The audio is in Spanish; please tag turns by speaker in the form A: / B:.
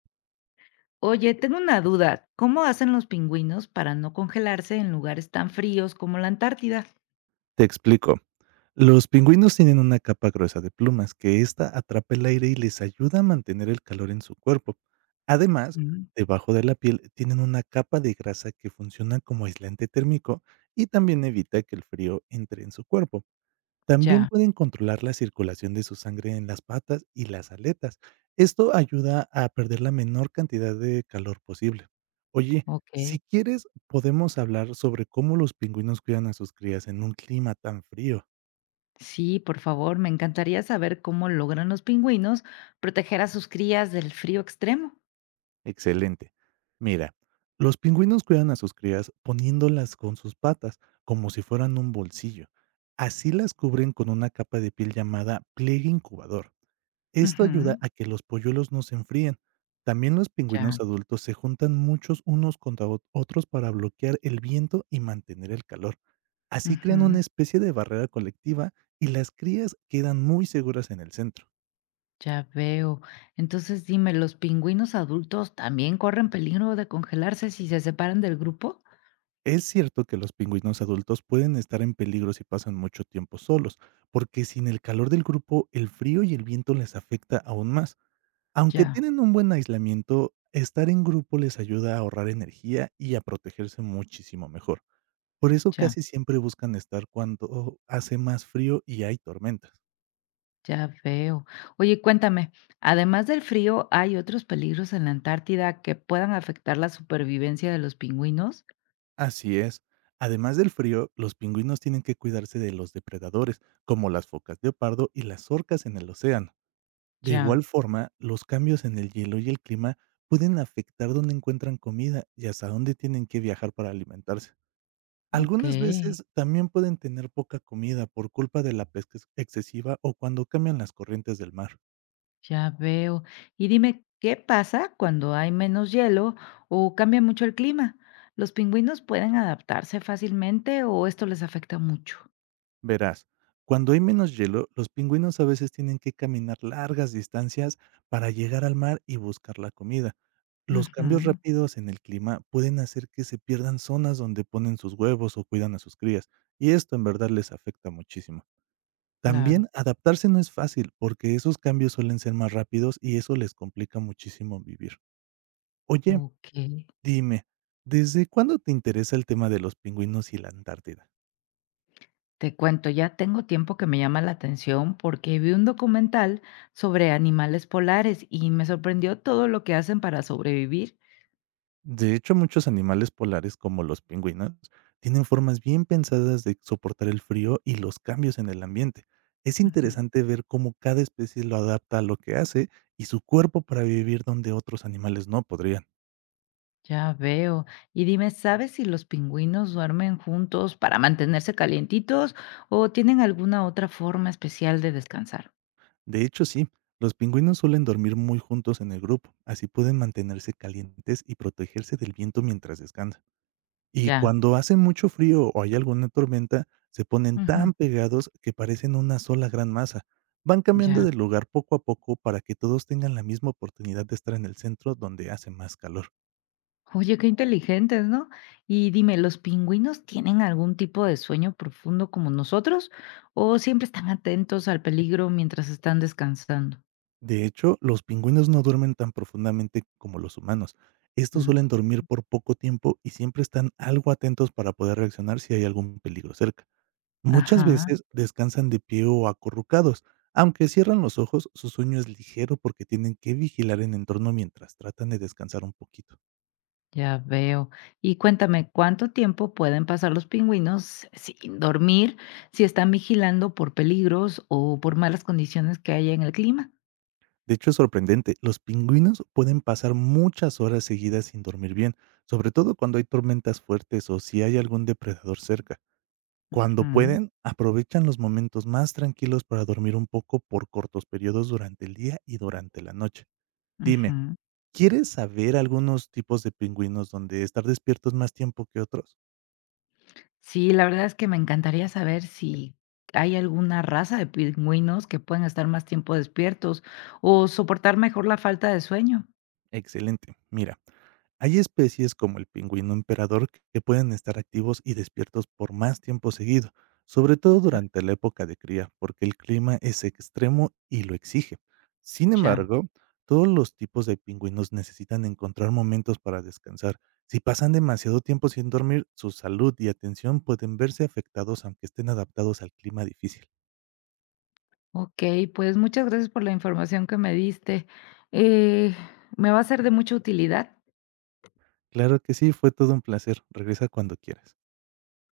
A: Oye, tengo una duda. ¿Cómo hacen los pingüinos para no congelarse en lugares tan fríos como la Antártida?
B: Te explico. Los pingüinos tienen una capa gruesa de plumas que ésta atrapa el aire y les ayuda a mantener el calor en su cuerpo. Además,
A: Ujú,
B: debajo de la piel tienen una capa de grasa que funciona como aislante térmico y también evita que el frío entre en su cuerpo. También
A: ya,
B: pueden controlar la circulación de su sangre en las patas y las aletas. Esto ayuda a perder la menor cantidad de calor posible. Oye,
A: ok.
B: si quieres, podemos hablar sobre cómo los pingüinos cuidan a sus crías en un clima tan frío.
A: Sí, por favor, me encantaría saber cómo logran los pingüinos proteger a sus crías del frío extremo.
B: Excelente. Mira, los pingüinos cuidan a sus crías poniéndolas con sus patas, como si fueran un bolsillo. Así las cubren con una capa de piel llamada pliegue incubador. Esto ayuda
A: Ujú,
B: a que los polluelos no se enfríen. También los pingüinos
A: ya,
B: adultos se juntan muchos unos contra otros para bloquear el viento y mantener el calor. Así crean
A: ujú,
B: una especie de barrera colectiva y las crías quedan muy seguras en el centro.
A: ya veo. Entonces dime, ¿los pingüinos adultos también corren peligro de congelarse si se separan del grupo?
B: Es cierto que los pingüinos adultos pueden estar en peligro si pasan mucho tiempo solos, porque sin el calor del grupo el frío y el viento les afecta aún más. Aunque
A: Ya,
B: tienen un buen aislamiento, estar en grupo les ayuda a ahorrar energía y a protegerse muchísimo mejor. Por eso
A: ya.
B: casi siempre buscan estar cuando hace más frío y hay tormentas.
A: Ya veo. Oye, cuéntame, además del frío, ¿hay otros peligros en la Antártida que puedan afectar la supervivencia de los pingüinos?
B: Así es. Además del frío, los pingüinos tienen que cuidarse de los depredadores, como las focas leopardo y las orcas en el océano. De igual
A: Ya,
B: forma, los cambios en el hielo y el clima pueden afectar dónde encuentran comida y hasta dónde tienen que viajar para alimentarse.
A: ok,
B: Algunas veces también pueden tener poca comida por culpa de la pesca excesiva o cuando cambian las corrientes del mar.
A: ya veo. Y dime, ¿qué pasa cuando hay menos hielo o cambia mucho el clima? ¿Los pingüinos pueden adaptarse fácilmente o esto les afecta mucho?
B: Verás, cuando hay menos hielo, los pingüinos a veces tienen que caminar largas distancias para llegar al mar y buscar la comida. Los cambios
A: Ujú,
B: rápidos en el clima pueden hacer que se pierdan zonas donde ponen sus huevos o cuidan a sus crías, y esto en verdad les afecta muchísimo.
A: claro,
B: También adaptarse no es fácil porque esos cambios suelen ser más rápidos y eso les complica muchísimo vivir. Oye,
A: ok.
B: dime, ¿desde cuándo te interesa el tema de los pingüinos y la Antártida?
A: Te cuento, ya tengo tiempo que me llama la atención porque vi un documental sobre animales polares y me sorprendió todo lo que hacen para sobrevivir.
B: De hecho, muchos animales polares, como los pingüinos, tienen formas bien pensadas de soportar el frío y los cambios en el ambiente. Es
A: Ujú,
B: interesante ver cómo cada especie lo adapta a lo que hace y su cuerpo para vivir donde otros animales no podrían.
A: ya veo. Y dime, ¿sabes si los pingüinos duermen juntos para mantenerse calientitos o tienen alguna otra forma especial de descansar?
B: De hecho, sí, los pingüinos suelen dormir muy juntos en el grupo, así pueden mantenerse calientes y protegerse del viento mientras descansan. Y
A: Ya.
B: cuando hace mucho frío o hay alguna tormenta, se ponen
A: Ujú,
B: tan pegados que parecen una sola gran masa. Van cambiando
A: ya.
B: de lugar poco a poco para que todos tengan la misma oportunidad de estar en el centro donde hace más calor.
A: Oye, qué inteligentes, ¿no? Y dime, ¿los pingüinos tienen algún tipo de sueño profundo como nosotros o siempre están atentos al peligro mientras están descansando?
B: De hecho, los pingüinos no duermen tan profundamente como los humanos. Estos
A: Mm,
B: suelen dormir por poco tiempo y siempre están algo atentos para poder reaccionar si hay algún peligro cerca. Muchas
A: ajá,
B: veces descansan de pie o acurrucados, aunque cierran los ojos, su sueño es ligero porque tienen que vigilar el entorno mientras tratan de descansar un poquito.
A: ya veo. Y cuéntame, ¿cuánto tiempo pueden pasar los pingüinos sin dormir si están vigilando por peligros o por malas condiciones que haya en el clima?
B: De hecho, es sorprendente, los pingüinos pueden pasar muchas horas seguidas sin dormir bien, sobre todo cuando hay tormentas fuertes o si hay algún depredador cerca. Cuando
A: Ujú,
B: pueden, aprovechan los momentos más tranquilos para dormir un poco por cortos periodos durante el día y durante la noche. Dime,
A: ujú.
B: ¿quieres saber algunos tipos de pingüinos donde estar despiertos más tiempo que otros?
A: Sí, la verdad es que me encantaría saber si hay alguna raza de pingüinos que pueden estar más tiempo despiertos o soportar mejor la falta de sueño.
B: Excelente. Mira, hay especies como el pingüino emperador que pueden estar activos y despiertos por más tiempo seguido, sobre todo durante la época de cría, porque el clima es extremo y lo exige. Sin
A: Ya.
B: embargo, todos los tipos de pingüinos necesitan encontrar momentos para descansar. Si pasan demasiado tiempo sin dormir, su salud y atención pueden verse afectados aunque estén adaptados al clima difícil.
A: Ok, pues muchas gracias por la información que me diste. Eh, Me va a ser de mucha utilidad.
B: Claro que sí, fue todo un placer. Regresa cuando quieras.